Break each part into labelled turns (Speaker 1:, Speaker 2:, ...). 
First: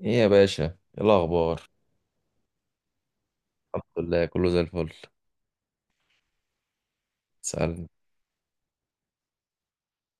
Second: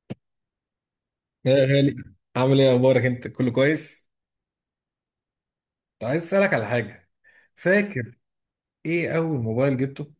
Speaker 1: ايه يا باشا، ايه
Speaker 2: يا
Speaker 1: الاخبار؟
Speaker 2: غالي، عامل ايه؟ اخبارك؟ انت كله
Speaker 1: الحمد
Speaker 2: كويس؟
Speaker 1: لله، كله زي الفل.
Speaker 2: كنت عايز اسالك على حاجه.
Speaker 1: تسألني.
Speaker 2: فاكر ايه اول موبايل جبته؟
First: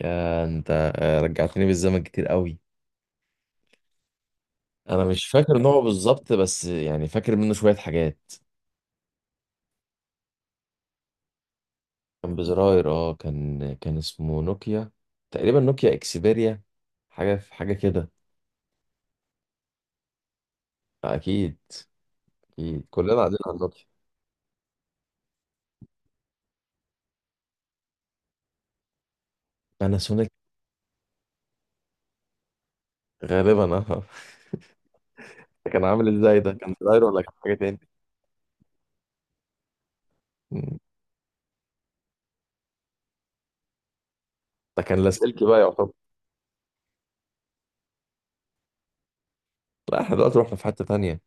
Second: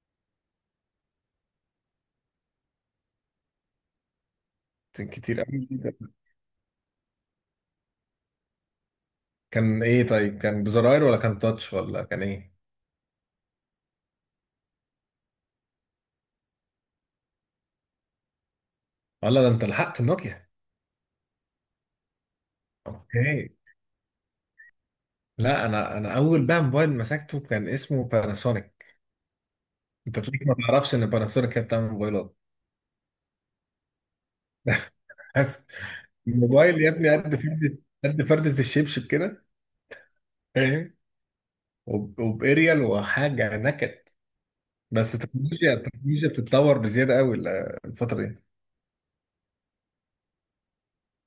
Speaker 1: يا انت، آه، رجعتني بالزمن كتير قوي. انا
Speaker 2: كان
Speaker 1: مش
Speaker 2: كتير
Speaker 1: فاكر
Speaker 2: قوي.
Speaker 1: نوعه بالظبط، بس يعني فاكر منه شوية حاجات.
Speaker 2: كان ايه؟ طيب كان بزراير ولا كان تاتش ولا كان
Speaker 1: كان
Speaker 2: ايه؟
Speaker 1: بزراير، اه، كان اسمه نوكيا. تقريبا نوكيا اكسبيريا. حاجة في حاجة كده.
Speaker 2: ولا ده انت لحقت النوكيا؟
Speaker 1: آه، اكيد. اكيد كلنا قاعدين
Speaker 2: اوكي.
Speaker 1: على نوكيا.
Speaker 2: لا انا اول بقى موبايل مسكته كان اسمه باناسونيك. انت
Speaker 1: باناسونيك.
Speaker 2: تلاقيك ما تعرفش ان باناسونيك هي بتعمل موبايلات.
Speaker 1: غالبا، اه.
Speaker 2: بس
Speaker 1: ده كان عامل ازاي؟ ده كان
Speaker 2: الموبايل يا
Speaker 1: زراير
Speaker 2: ابني
Speaker 1: ولا كان
Speaker 2: قد
Speaker 1: حاجة تاني؟
Speaker 2: فردة، قد فردة الشبشب كده،
Speaker 1: مم.
Speaker 2: فاهم؟ وباريال وحاجه نكد.
Speaker 1: ده كان
Speaker 2: بس
Speaker 1: لاسلكي بقى
Speaker 2: التكنولوجيا
Speaker 1: يعتبر.
Speaker 2: التكنولوجيا بتتطور بزياده قوي الفتره دي.
Speaker 1: لا، احنا دلوقتي رحنا في حتة تانية.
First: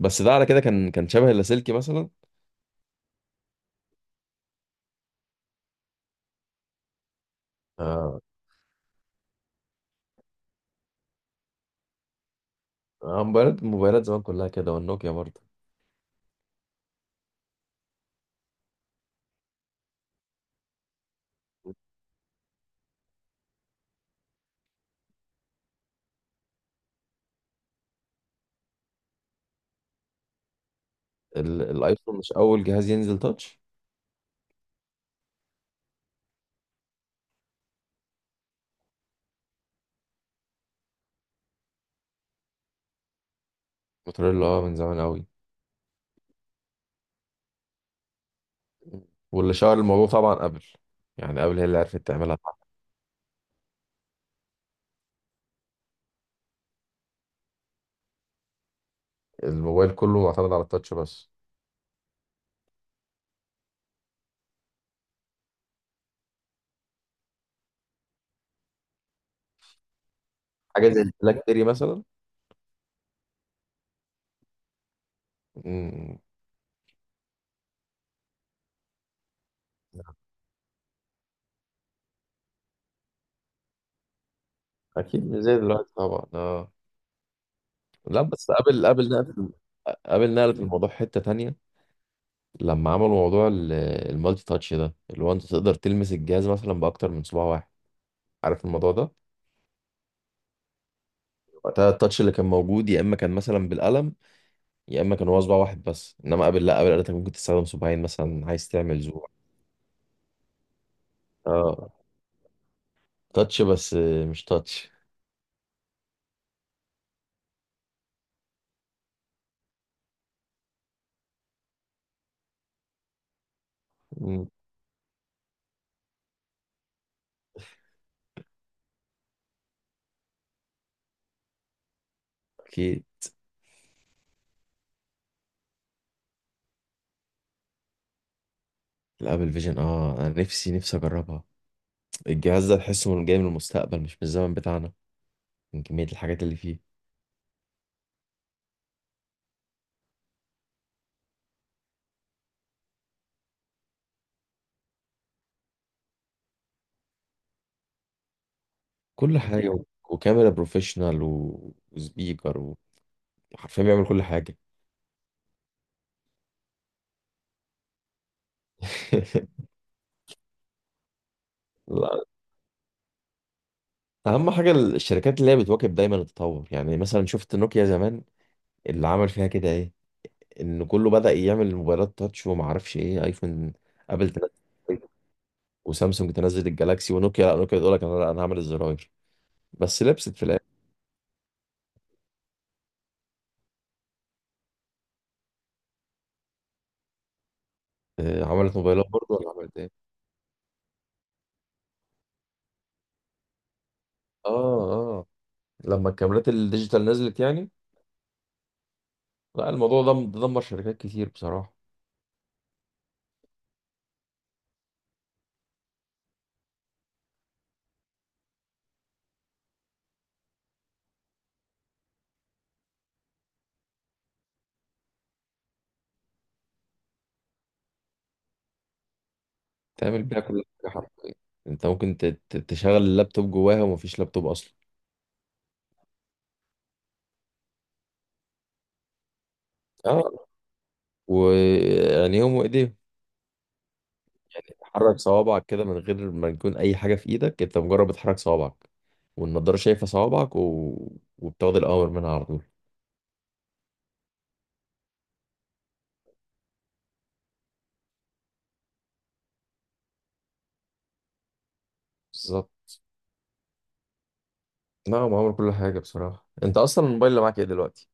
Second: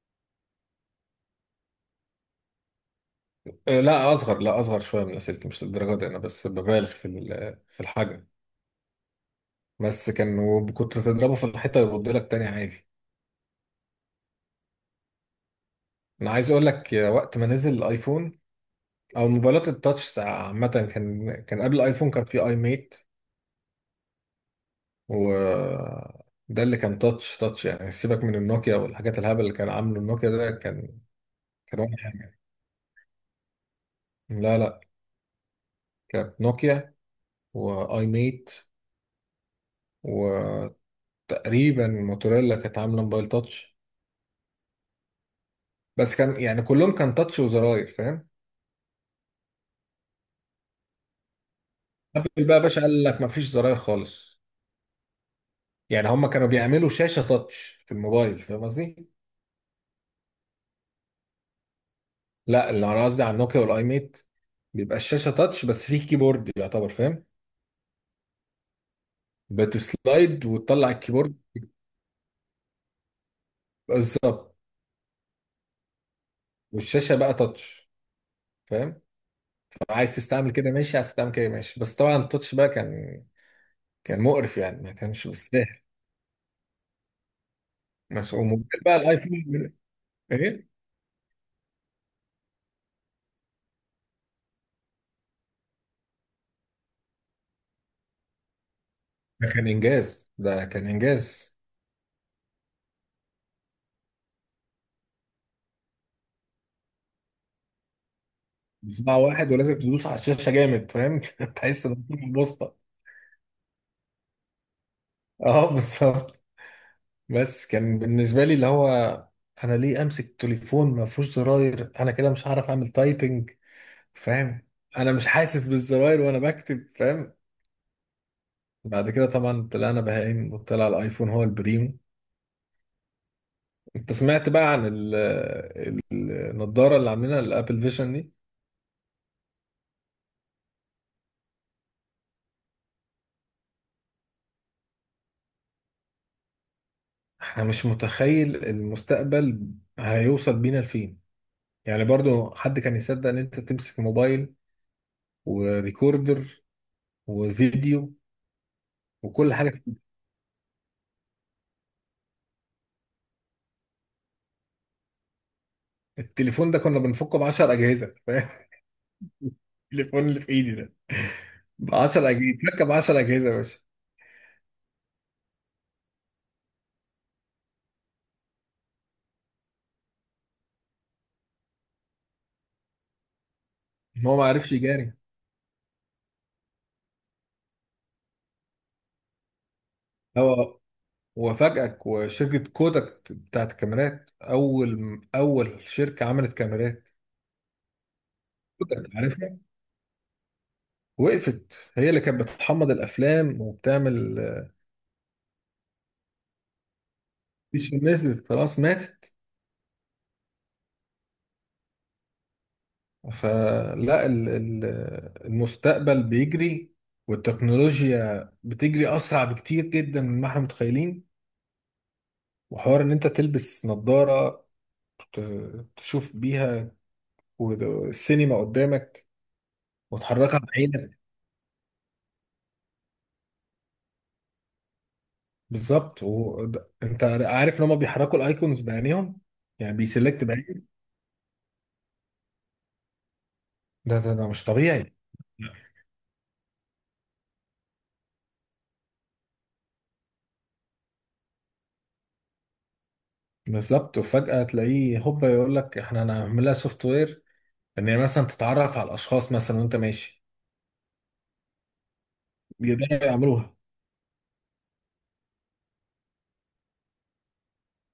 Speaker 1: بس ده على كده، كان شبه اللاسلكي مثلا.
Speaker 2: آه، لا اصغر، لا اصغر شويه من السلك، مش للدرجه دي، انا بس ببالغ في
Speaker 1: آه.
Speaker 2: الحجم. بس كان، وكنت تضربه في الحيطه يرد لك تاني عادي.
Speaker 1: آه، موبايلات موبايلات زمان كلها كده، والنوكيا برضه.
Speaker 2: انا عايز اقول لك يا، وقت ما نزل الايفون او موبايلات التاتش عامه، كان قبل الايفون كان في اي ميت، و ده اللي كان تاتش تاتش، يعني سيبك من النوكيا والحاجات الهبل اللي كان عامله النوكيا، ده كان كان ولا
Speaker 1: الايفون مش
Speaker 2: حاجه.
Speaker 1: اول جهاز ينزل تاتش.
Speaker 2: لا لا، كانت نوكيا واي ميت. تقريبا الموتوريلا كانت عامله موبايل تاتش.
Speaker 1: موتوريلا، اه، من زمان قوي.
Speaker 2: بس كان يعني كلهم كان تاتش وزراير، فاهم؟
Speaker 1: واللي شهر الموضوع طبعا ابل. يعني ابل هي اللي عرفت تعملها.
Speaker 2: ابل بقى يا باشا قال لك ما فيش زراير خالص، يعني هم كانوا بيعملوا شاشه تاتش في الموبايل، فاهم قصدي؟
Speaker 1: الموبايل كله معتمد على التاتش بس.
Speaker 2: لا، اللي انا قصدي على النوكيا والاي ميت، بيبقى الشاشه تاتش بس فيه كيبورد يعتبر، فاهم؟ بتسلايد
Speaker 1: حاجه
Speaker 2: وتطلع
Speaker 1: زي
Speaker 2: الكيبورد.
Speaker 1: البلاك بيري مثلا.
Speaker 2: بالظبط.
Speaker 1: مم،
Speaker 2: والشاشه بقى تاتش، فاهم؟ طب عايز تستعمل كده ماشي، عايز تستعمل كده ماشي، بس طبعا التاتش بقى كان كان مقرف، يعني ما
Speaker 1: اكيد
Speaker 2: كانش
Speaker 1: مش زي
Speaker 2: مستاهل.
Speaker 1: دلوقتي طبعا، اه. لا، بس
Speaker 2: مسؤول ممكن
Speaker 1: ابل
Speaker 2: بقى
Speaker 1: ابل نقلت.
Speaker 2: الايفون.
Speaker 1: ابل نقلت الموضوع حته تانية. لما عملوا موضوع المالتي تاتش، ده اللي هو انت تقدر تلمس الجهاز مثلا باكتر من صباع واحد. عارف الموضوع ده؟
Speaker 2: ده كان انجاز، ده كان انجاز.
Speaker 1: وقتها التاتش اللي كان موجود يا اما كان مثلا بالقلم. يا اما كان هو صباع واحد بس، انما قبل، لا، قبل قالت لك ممكن تستخدم صباعين مثلا عايز تعمل
Speaker 2: 9
Speaker 1: زور.
Speaker 2: واحد، ولازم تدوس على الشاشه جامد، فاهم؟ تحس
Speaker 1: اه.
Speaker 2: ان في بوسطه.
Speaker 1: تاتش بس. مش تاتش.
Speaker 2: اه بالظبط. بس كان بالنسبه لي اللي هو، انا ليه امسك تليفون ما فيهوش زراير؟ انا كده مش هعرف اعمل تايبنج،
Speaker 1: مم.
Speaker 2: فاهم؟ انا مش حاسس بالزراير وانا بكتب، فاهم؟ بعد كده طبعا طلعنا بهايم وطلع الايفون هو البريم.
Speaker 1: اكيد.
Speaker 2: انت سمعت بقى عن ال- النضاره اللي عاملينها الابل فيجن دي؟
Speaker 1: الابل فيجن، اه، انا نفسي نفسي اجربها. الجهاز ده تحسه من جاي من المستقبل، مش من الزمن بتاعنا. من كمية الحاجات اللي فيه.
Speaker 2: احنا مش متخيل المستقبل هيوصل بينا لفين. يعني برضو حد كان يصدق ان انت تمسك موبايل وريكوردر وفيديو
Speaker 1: كل
Speaker 2: وكل
Speaker 1: حاجة
Speaker 2: حاجه
Speaker 1: و.
Speaker 2: في-
Speaker 1: وكاميرا بروفيشنال، و... وسبيكر و. حرفيا بيعمل كل حاجة.
Speaker 2: التليفون ده كنا بنفكه ب 10 اجهزه، فاهم؟ التليفون اللي في ايدي ده ب
Speaker 1: لا.
Speaker 2: 10 اجهزه، فك ب 10 اجهزه يا باشا.
Speaker 1: اهم حاجة الشركات اللي هي بتواكب دايما التطور. يعني مثلا شفت نوكيا زمان؟ اللي عمل فيها كده ايه؟ ان كله بدأ يعمل موبايلات تاتش وما اعرفش ايه، ايفون.
Speaker 2: إن
Speaker 1: ابل
Speaker 2: هو ما
Speaker 1: تنزل
Speaker 2: عرفش
Speaker 1: الأيفون،
Speaker 2: يجاري.
Speaker 1: وسامسونج تنزل الجالاكسي، ونوكيا لا، نوكيا تقول لك انا، لا، انا هعمل الزراير. بس لبست في الاخر.
Speaker 2: هو وفاجئك، وشركه كودك بتاعت الكاميرات، اول شركه عملت كاميرات،
Speaker 1: آه، عملت موبايلات
Speaker 2: كودك
Speaker 1: برضه ولا
Speaker 2: عارفها،
Speaker 1: عملت ايه؟
Speaker 2: وقفت. هي اللي كانت بتحمض الافلام وبتعمل.
Speaker 1: اه، اه. لما الكاميرات الديجيتال نزلت يعني.
Speaker 2: مش نزلت، خلاص ماتت.
Speaker 1: لا، الموضوع ده دمر شركات كتير بصراحة.
Speaker 2: فلا المستقبل بيجري، والتكنولوجيا بتجري أسرع بكتير جدا مما احنا متخيلين. وحوار إن أنت تلبس نظارة تشوف بيها والسينما قدامك
Speaker 1: تعمل بيها
Speaker 2: وتحركها
Speaker 1: كل حاجة
Speaker 2: بعينك.
Speaker 1: حرفيا. انت ممكن تشغل اللابتوب جواها ومفيش لابتوب اصلا.
Speaker 2: بالظبط، وأنت عارف إن هما بيحركوا الأيكونز بعينيهم، يعني بيسلكت
Speaker 1: اه.
Speaker 2: بعين.
Speaker 1: وعينيهم وايديهم.
Speaker 2: ده مش
Speaker 1: يعني
Speaker 2: طبيعي.
Speaker 1: تحرك صوابعك كده من غير ما يكون اي حاجه في ايدك، انت مجرد بتحرك صوابعك. والنضاره شايفه صوابعك، و... وبتاخد الاوامر منها على طول.
Speaker 2: بالظبط، وفجأة تلاقيه هوبا يقول لك احنا هنعملها سوفت وير، ان هي مثلا تتعرف على الاشخاص مثلا وانت ماشي.
Speaker 1: بالظبط.
Speaker 2: يقدروا يعملوها.
Speaker 1: لا، معامل كل حاجه بصراحه. انت اصلا الموبايل اللي معاك ايه دلوقتي؟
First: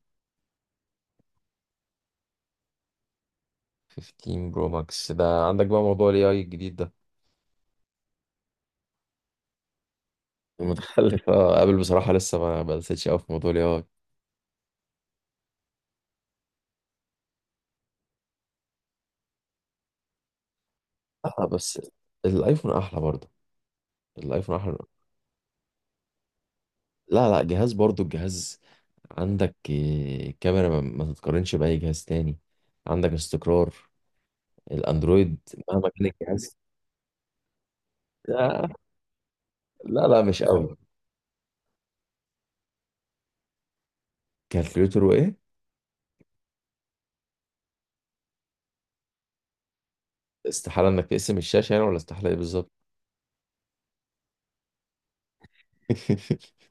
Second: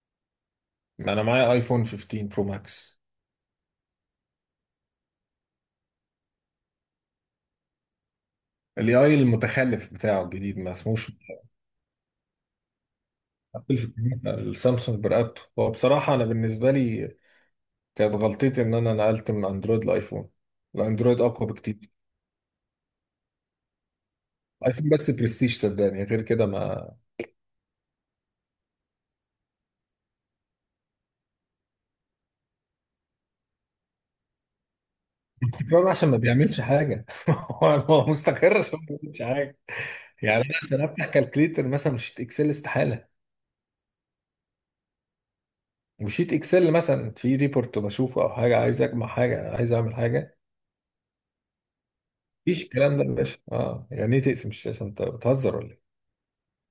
Speaker 2: انا معايا ايفون 15 برو ماكس.
Speaker 1: 15 برو ماكس. ده عندك بقى موضوع الاي اي الجديد ده؟
Speaker 2: الاي اي المتخلف بتاعه الجديد ما اسموش.
Speaker 1: المتخلف، اه، ابل بصراحه لسه ما دستش قوي في موضوع الاي
Speaker 2: ابل
Speaker 1: اي.
Speaker 2: في الجديد، السامسونج برقبته، هو بصراحه، انا بالنسبه لي كانت غلطتي ان انا نقلت من اندرويد لايفون. الاندرويد
Speaker 1: اه،
Speaker 2: اقوى
Speaker 1: بس
Speaker 2: بكتير.
Speaker 1: الايفون احلى برضه. الايفون احلى.
Speaker 2: ايفون بس برستيج، صدقني غير كده ما.
Speaker 1: لا، لا، جهاز برضه الجهاز. عندك آه، كاميرا ما تتقارنش باي جهاز تاني. عندك استقرار. الاندرويد مهما
Speaker 2: استقرار
Speaker 1: كان
Speaker 2: عشان ما
Speaker 1: الجهاز،
Speaker 2: بيعملش حاجه هو هو مستقر
Speaker 1: آه،
Speaker 2: عشان ما بيعملش حاجه.
Speaker 1: لا، لا، مش
Speaker 2: يعني انا
Speaker 1: قوي.
Speaker 2: عشان افتح كالكليتر مثلا، مش شيت اكسل، استحاله.
Speaker 1: كالكوليتور وايه؟
Speaker 2: وشيت اكسل مثلا في ريبورت بشوفه او حاجه، عايز اجمع حاجه، عايز اعمل حاجه،
Speaker 1: استحالة انك تقسم الشاشة يعني؟ ولا استحالة ايه
Speaker 2: مفيش
Speaker 1: بالظبط؟
Speaker 2: الكلام ده يا باشا. اه يعني ايه تقسم الشاشه؟ انت بتهزر ولا ايه؟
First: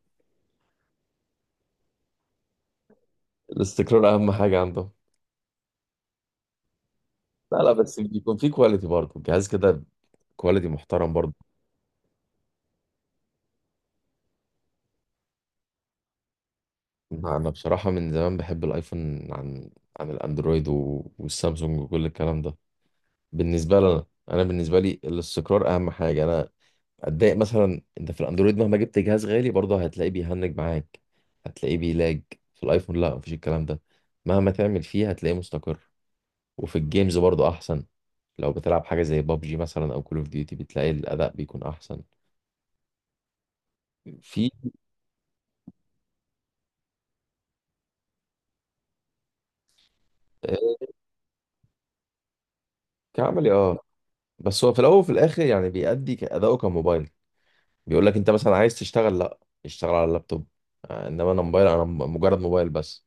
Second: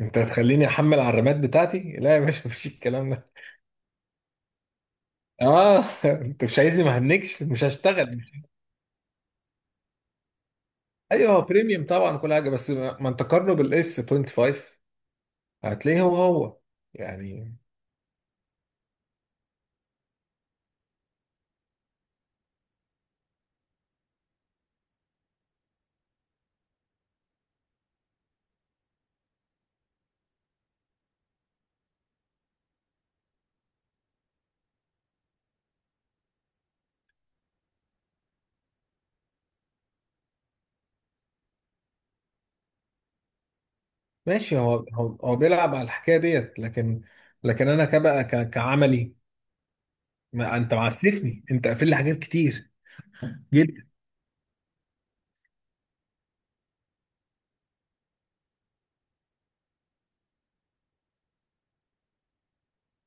Speaker 2: انت هتخليني احمل على الرامات بتاعتي؟ لا يا باشا مفيش الكلام ده.
Speaker 1: الاستقرار اهم حاجة عندهم.
Speaker 2: اه انت مش عايزني، ما هنكش،
Speaker 1: لا،
Speaker 2: مش
Speaker 1: لا، بس
Speaker 2: هشتغل.
Speaker 1: بيكون في كواليتي برضه الجهاز كده. كواليتي محترم
Speaker 2: ايوه
Speaker 1: برضه.
Speaker 2: هو بريميوم طبعا كل حاجه، بس ما انت قارنه بالاس 25 هتلاقيه هو هو
Speaker 1: أنا
Speaker 2: يعني.
Speaker 1: بصراحة من زمان بحب الايفون عن عن الاندرويد والسامسونج وكل الكلام ده. بالنسبة لنا، انا بالنسبة لي الاستقرار اهم حاجة. انا اتضايق مثلا، انت في الاندرويد مهما جبت جهاز غالي برضه هتلاقيه بيهنج معاك. هتلاقيه بيلاج. في الايفون لا، مفيش الكلام ده. مهما تعمل فيه هتلاقيه مستقر. وفي الجيمز برضه احسن. لو بتلعب حاجه زي بابجي مثلا او كول اوف ديوتي بتلاقي الاداء بيكون احسن في.
Speaker 2: ماشي هو هو, هو بيلعب على الحكايه ديت، لكن لكن انا كبقى كعملي، ما
Speaker 1: آه،
Speaker 2: انت معسفني، انت قافل لي حاجات كتير
Speaker 1: كعملي، اه.
Speaker 2: جدا.
Speaker 1: بس هو في الاول وفي الاخر يعني بيأدي اداؤه كموبايل. بيقول لك انت مثلا عايز تشتغل؟ لا، اشتغل على اللابتوب. آه، انما انا موبايل. انا مجرد موبايل بس.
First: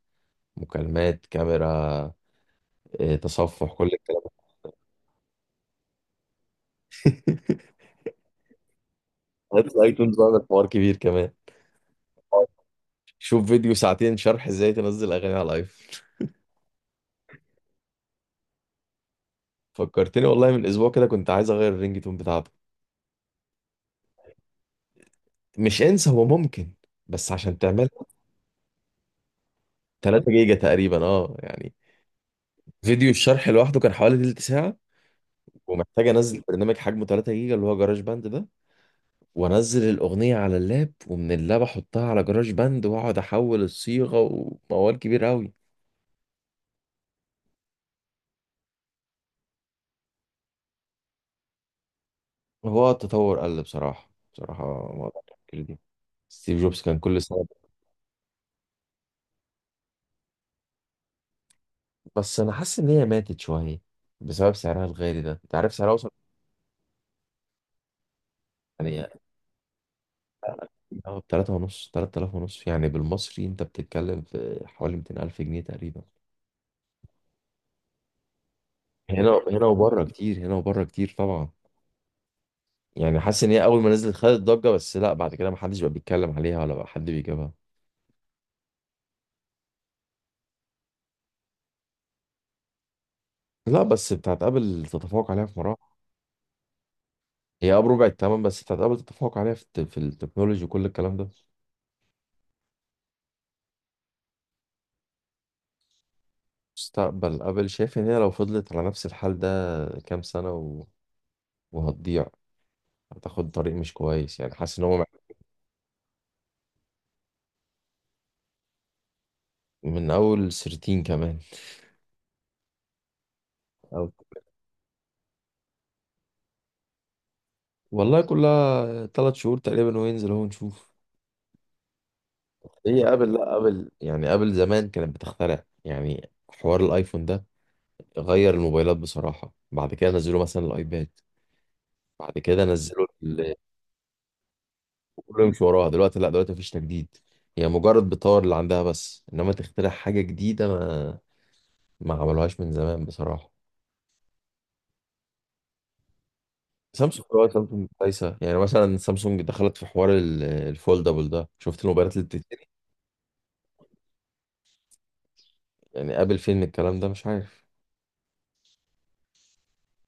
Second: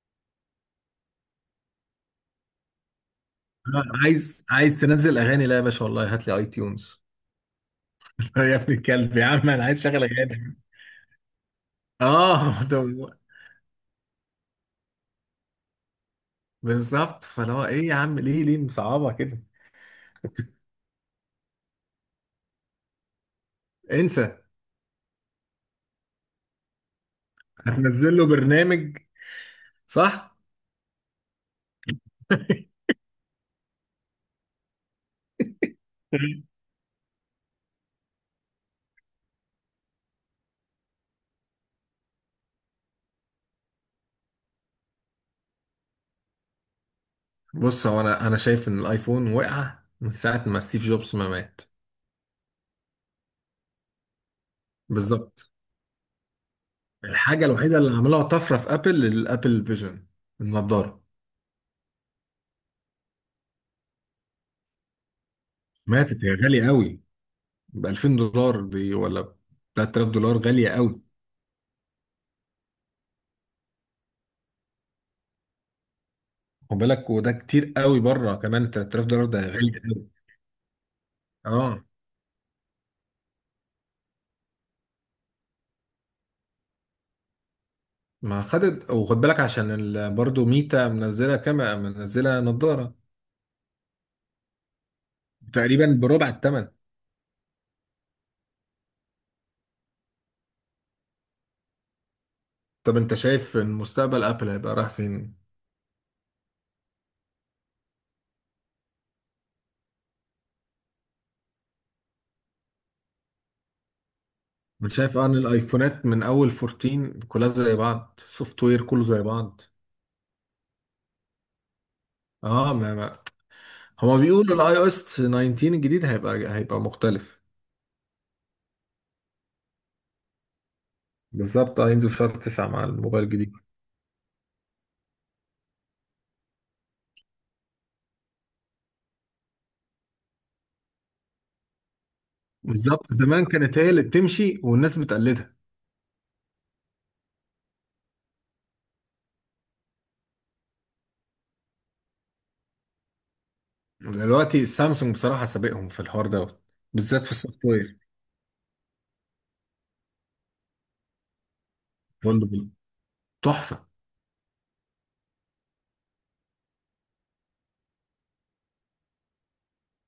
Speaker 1: مكالمات، كاميرا، آه، تصفح،
Speaker 2: أنا
Speaker 1: كل الكلام
Speaker 2: عايز تنزل اغاني؟ لا يا باشا والله، هات لي اي تيونز
Speaker 1: ده.
Speaker 2: يا ابن الكلب، يا عم انا
Speaker 1: هات
Speaker 2: عايز اشغل
Speaker 1: الايتونز بقى، ده
Speaker 2: اغاني.
Speaker 1: حوار كبير كمان.
Speaker 2: اه
Speaker 1: شوف فيديو 2 ساعة شرح ازاي تنزل اغاني على الايفون.
Speaker 2: بالظبط، فاللي هو ايه يا عم، ليه مصعبه كده؟
Speaker 1: فكرتني والله، من اسبوع كده كنت عايز اغير الرينج تون بتاعته.
Speaker 2: انسى.
Speaker 1: مش انسى، هو ممكن. بس عشان تعمل
Speaker 2: هتنزل له برنامج،
Speaker 1: 3
Speaker 2: صح؟
Speaker 1: جيجا تقريبا، اه، يعني. فيديو الشرح لوحده كان حوالي تلت ساعة. ومحتاج انزل برنامج حجمه 3 جيجا اللي هو جراج باند ده. وانزل الاغنية على اللاب، ومن اللاب احطها على جراج باند واقعد احول الصيغة. وموال كبير قوي.
Speaker 2: بص، هو انا انا شايف ان الايفون وقع من ساعه ما ستيف جوبز ما مات.
Speaker 1: هو التطور قل، بصراحة، بصراحة. موضوع
Speaker 2: بالظبط.
Speaker 1: التفكير دي. ستيف جوبز كان كل
Speaker 2: الحاجه
Speaker 1: سنة.
Speaker 2: الوحيده اللي عملوها طفره في ابل، الابل فيجن، النضاره.
Speaker 1: بس انا حاسس ان هي ماتت شويه بسبب سعرها الغالي. ده انت عارف سعرها وصل
Speaker 2: ماتت، هي غاليه قوي، ب 2000 دولار بي،
Speaker 1: يعني
Speaker 2: ولا ب 3000 دولار، غاليه قوي.
Speaker 1: اه ب 3 ونص، 3000 ونص، يعني بالمصري انت بتتكلم في حوالي 200 الف جنيه تقريبا.
Speaker 2: خد بالك، وده كتير قوي بره كمان، 3000 دولار ده
Speaker 1: هنا هنا
Speaker 2: غالي
Speaker 1: وبره
Speaker 2: قوي.
Speaker 1: كتير، هنا وبره كتير طبعا.
Speaker 2: اه
Speaker 1: يعني حاسس ان هي اول ما نزلت خدت ضجه، بس لا، بعد كده ما حدش بقى بيتكلم عليها ولا بقى حد بيجيبها.
Speaker 2: ما خدت، وخد بالك عشان برضه ميتا منزله كاميرا، منزله نظاره.
Speaker 1: لا، بس بتاعت ابل تتفوق عليها في مراحل.
Speaker 2: تقريبا بربع الثمن.
Speaker 1: هي اه، بربع الثمن، بس بتاعت ابل تتفوق عليها في في التكنولوجي وكل الكلام ده.
Speaker 2: طب انت شايف إن مستقبل ابل هيبقى رايح فين؟
Speaker 1: مستقبل ابل، شايف ان هي لو فضلت على نفس الحال ده كام سنه و... وهتضيع. هتاخد طريق مش كويس، يعني حاسس ان
Speaker 2: مش
Speaker 1: هو
Speaker 2: شايف ان الايفونات من اول 14 كلها زي بعض؟ سوفت وير كله زي بعض.
Speaker 1: من اول 13 كمان.
Speaker 2: اه ما.
Speaker 1: أو.
Speaker 2: هما بيقولوا الاي او اس 19 الجديد هيبقى مختلف.
Speaker 1: والله كلها 3 شهور تقريبا وينزل هو نشوف.
Speaker 2: بالظبط. آه، هينزل في شهر 9 مع
Speaker 1: هي
Speaker 2: الموبايل
Speaker 1: ابل،
Speaker 2: الجديد.
Speaker 1: لا ابل يعني، ابل زمان كانت بتخترع، يعني حوار الايفون ده غير الموبايلات بصراحة. بعد كده نزلوا مثلا الايباد. بعد كده نزلوا
Speaker 2: بالظبط، زمان كانت هي اللي بتمشي والناس
Speaker 1: كله
Speaker 2: بتقلدها.
Speaker 1: يمشي وراها. دلوقتي لا، دلوقتي مفيش تجديد. هي مجرد بتطور اللي عندها، بس انما تخترع حاجة جديدة، ما عملوهاش من زمان بصراحة.
Speaker 2: دلوقتي سامسونج بصراحه سابقهم في الحوار دوت،
Speaker 1: سامسونج،
Speaker 2: بالذات في
Speaker 1: اه،
Speaker 2: السوفت
Speaker 1: سامسونج كويسه، يعني مثلا سامسونج دخلت في حوار الفولدبل ده، شفت الموبايلات اللي بتتني.
Speaker 2: وير. تحفة.
Speaker 1: يعني قابل فين الكلام ده، مش عارف.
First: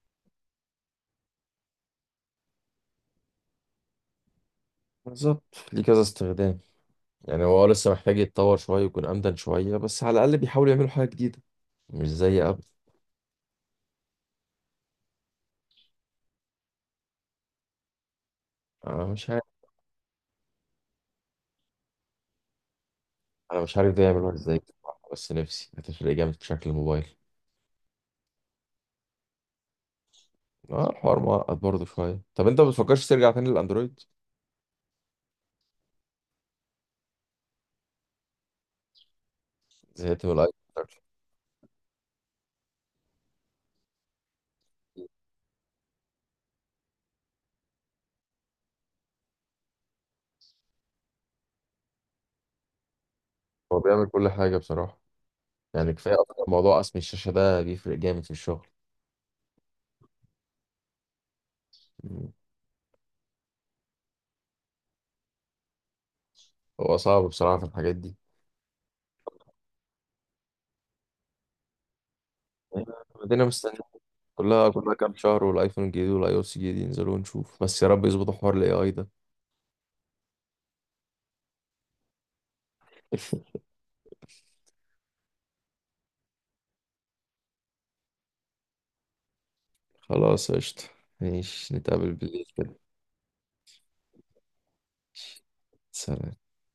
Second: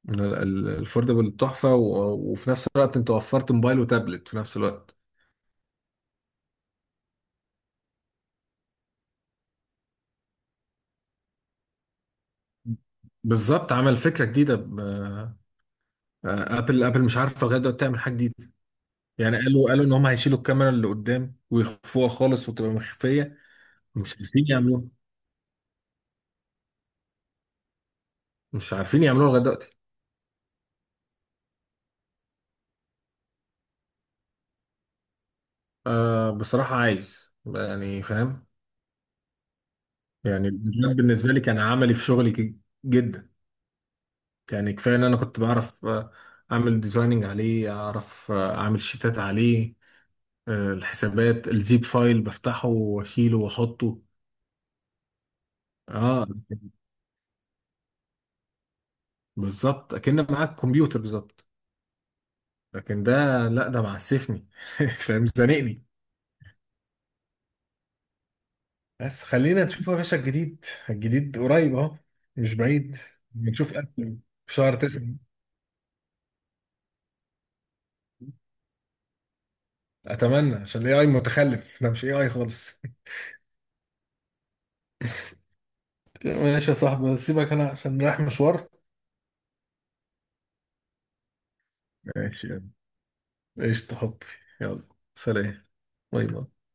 Speaker 2: الفوردبل تحفة، وفي نفس الوقت انت وفرت موبايل وتابلت في نفس الوقت.
Speaker 1: بالظبط، ليه كذا استخدام. يعني هو، آه، لسه محتاج يتطور شويه ويكون امدن شويه، بس على الاقل بيحاولوا يعملوا حاجه جديده. مش زي قبل.
Speaker 2: بالظبط، عمل فكرة جديدة ابل مش عارفة لغاية دلوقتي تعمل حاجة جديدة.
Speaker 1: انا مش
Speaker 2: يعني
Speaker 1: عارف.
Speaker 2: قالوا ان هم هيشيلوا الكاميرا اللي قدام ويخفوها خالص وتبقى مخفية.
Speaker 1: انا مش عارف ده
Speaker 2: مش
Speaker 1: يعملوها
Speaker 2: عارفين
Speaker 1: ازاي
Speaker 2: يعملوها،
Speaker 1: بصراحة، بس نفسي هتفرق جامد في شكل الموبايل.
Speaker 2: مش عارفين يعملوها لغاية دلوقتي.
Speaker 1: اه، الحوار معقد برضه شويه. طب انت ما بتفكرش ترجع تاني للاندرويد؟
Speaker 2: أه بصراحة عايز، يعني فاهم؟
Speaker 1: زهقت من
Speaker 2: يعني
Speaker 1: الايفون.
Speaker 2: الديزاين
Speaker 1: شكلك.
Speaker 2: بالنسبة لي كان عملي في شغلي جدا. يعني كفاية ان انا كنت بعرف، آه، اعمل ديزايننج عليه، اعرف آه اعمل شيتات عليه، آه الحسابات، الزيب فايل بفتحه واشيله
Speaker 1: هو
Speaker 2: واحطه.
Speaker 1: بيعمل كل حاجه بصراحه. يعني كفايه
Speaker 2: اه
Speaker 1: اصلا موضوع قسم الشاشه ده بيفرق جامد في الشغل.
Speaker 2: بالظبط، اكن معاك كمبيوتر بالظبط. لكن ده، لا ده معسفني فاهم؟ زنقني.
Speaker 1: هو صعب بصراحة في الحاجات دي.
Speaker 2: بس خلينا نشوف يا باشا، الجديد الجديد قريب اهو، مش بعيد.
Speaker 1: مدينة
Speaker 2: بنشوف
Speaker 1: مستنية.
Speaker 2: أبل في
Speaker 1: كلها
Speaker 2: شهر
Speaker 1: كلها
Speaker 2: تسعة.
Speaker 1: كام شهر والايفون الجديد والاي او اس الجديد ينزلوا ونشوف، بس يا رب يظبطوا حوار الاي اي ده.
Speaker 2: اتمنى، عشان الاي اي متخلف، احنا مش اي اي خالص ماشي يا صاحبي، سيبك، انا عشان رايح مشوار.
Speaker 1: خلاص، قشطة. ماشي، نتقابل بالليل
Speaker 2: ماشي، يلا.
Speaker 1: كده.
Speaker 2: قشطة حبي. يلا. سلام. باي
Speaker 1: سلام.
Speaker 2: باي.